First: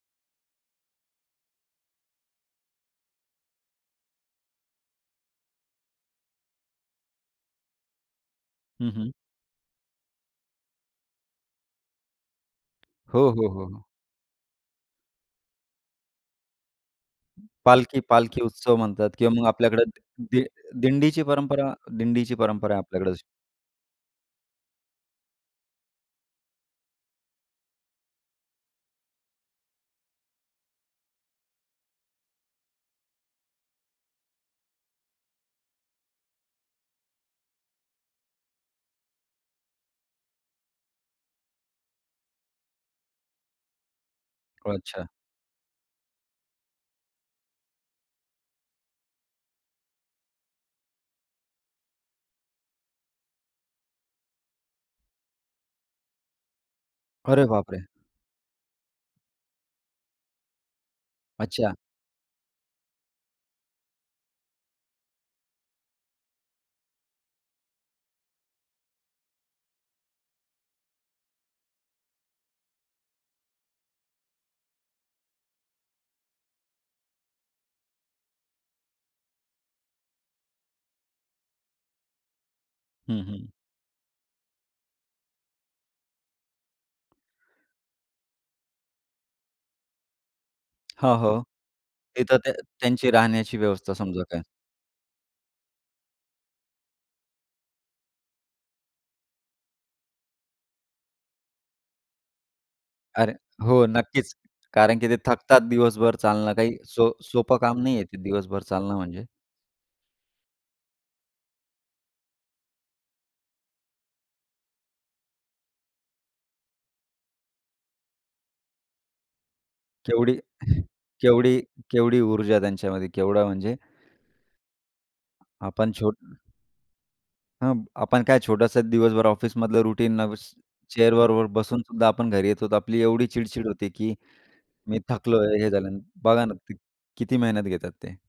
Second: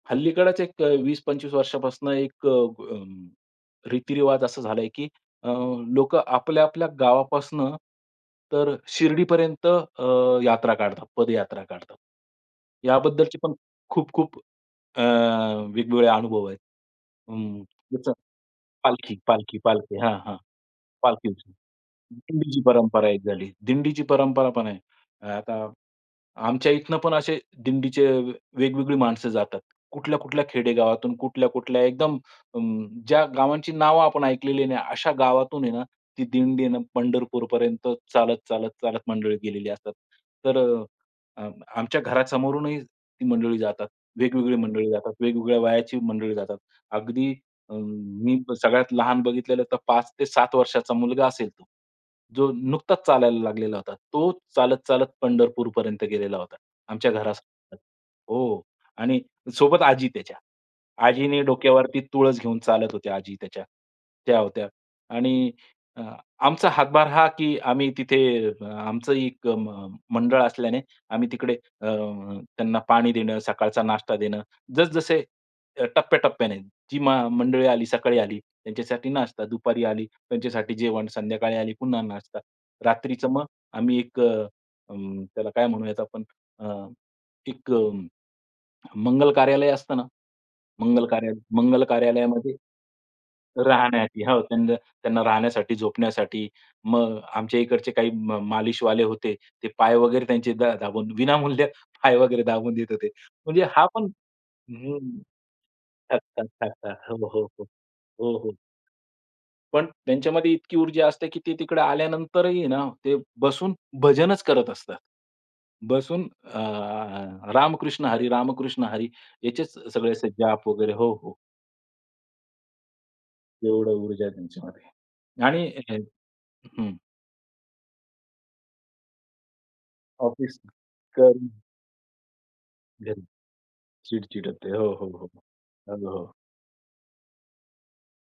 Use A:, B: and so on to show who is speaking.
A: हल्लीकडचे एक अ, 20-25 वर्षांपासून एक अ, अ, रीतिरिवाज असा झालाय, की अ, लोकं आपल्या, आपल्या गावापासून, तर अ,
B: हं, हं.
A: शिर्डीपर्यंत अ, यात्रा काढतात, पदयात्रा काढतात.
B: हो,
A: याबद्दलचे
B: हो,
A: पण
B: हो, हो.
A: खूप-खूप अ, वेगवेगळे अनुभव आहेत. हं.
B: पालखी
A: [unintelligible]
B: पालखी उत्सव म्हणतात
A: पालखी
B: किंवा मग
A: पालखी
B: आपल्याकडे
A: पालखी. हां, हां.
B: दि दिंडीची
A: पालखी.
B: परंपरा दिंडीची
A: दिंडीची
B: परंपरा
A: परंपरा
B: आपल्याकडे जशी.
A: एक झाली. दिंडीची परंपरा पण आहे. अ, आता आमच्या इथनं पण असे दिंडीचे वेगवेगळी माणसं जातात. कुठल्या, कुठल्या खेडेगावातून. कुठल्या, कुठल्या एकदम अ, ज्या गावांची नावं आपण ऐकलेली नाही, अशा गावांतून आहे ना, ती दिंडीनं पंढरपूरपर्यंत चालत, चालत, चालत मंडळी गेलेली असतात. तर अ, आमच्या अ, घरासमोरूनही ती मंडळी जातात. वेगवेगळी मंडळी
B: अच्छा.
A: जातात, वेगवेगळ्या वयाची मंडळी जातात. अगदी अ, मी सगळ्यात लहान बघितलेलं तर 5-7 वर्षांचा मुलगा असेल. जो नुकताच चालायला लागलेला होता. तो चालत, चालत पंढरपूरपर्यंत गेलेला होता. आमच्या
B: अरे, बाप
A: घरासमोरून.
B: रे!
A: हो. आणि सोबत आजी त्याच्या. आजीने
B: अच्छा.
A: डोक्यावरती तुळस घेऊन चालत होत्या आजी त्याच्या. त्या होत्या. आणि अ, आमचा हातभार हा, की आम्ही तिथे अ, अ, आमचं एक मंडळ असल्याने, आम्ही तिकडे अ, त्यांना पाणी देणं, सकाळचा नाश्ता देणं जसं जसे, अ, टप्प्याटप्प्याने जी मं मंडळी आली, सकाळी आली त्यांच्यासाठी नाश्ता, दुपारी आली त्यांच्यासाठी जेवण, संध्याकाळी आली पुन्हा नाश्ता.
B: हं,
A: रात्रीचं मग
B: हं.
A: आम्ही एक अ, अ, त्याला काय म्हणू यात आपण अ, एक अ, मंगल कार्यालय असतं ना, मंगल
B: हो,
A: कार्यालय
B: हो.
A: मंगल
B: तिथं त्यां
A: कार्यालयामध्ये
B: त्यांची राहण्याची व्यवस्था
A: राहण्याची
B: समजा
A: हो.
B: काय.
A: त्यां त्यांना राहण्यासाठी, झोपण्यासाठी मग आमच्या इकडचे काही मा मालिशवाले होते, ते पाय वगैरे त्यांचे दा दाबून विनामूल्य पाय वगैरे दाबून देत होते.
B: अरे,
A: म्हणजे
B: हो,
A: हा पण
B: नक्कीच.
A: अ,
B: कारण की ते थकतात दिवसभर.
A: थकतात,
B: चालणं काही
A: थकतात.
B: सो
A: हो, हो,
B: सोपं
A: हो.
B: काम नाही आहे, ते
A: हो, हो.
B: दिवसभर चालणं म्हणजे.
A: पण त्यांच्यामध्ये इतकी ऊर्जा असते, की ते तिकडे आल्यानंतरही ना, ते बसून भजनच करत असतात. बसून अ, रामकृष्ण हरी, रामकृष्ण हरी याचेच सगळे
B: केवढी
A: जाप वगैरे हो, हो.
B: केवढी केवढी ऊर्जा त्यांच्यामध्ये केवढा म्हणजे
A: एवढं ऊर्जा आहे त्यांच्यामध्ये आणि
B: आपण छोट
A: हं.
B: हां, मग आपण काय छोटंसं दिवसभर ऑफिसमधलं रुटीन
A: ऑफिस
B: चेअरवर
A: करून
B: बसून सुद्धा आपण घरी येत होतो, आपली
A: घरी
B: एवढी चिड-चिड होती की
A: चिड-चिड होते. हो,
B: मी
A: हो, हो, हो.
B: थकलोय हे झालं.
A: बरोबर.
B: बघा ना, किती मेहनत घेतात ते.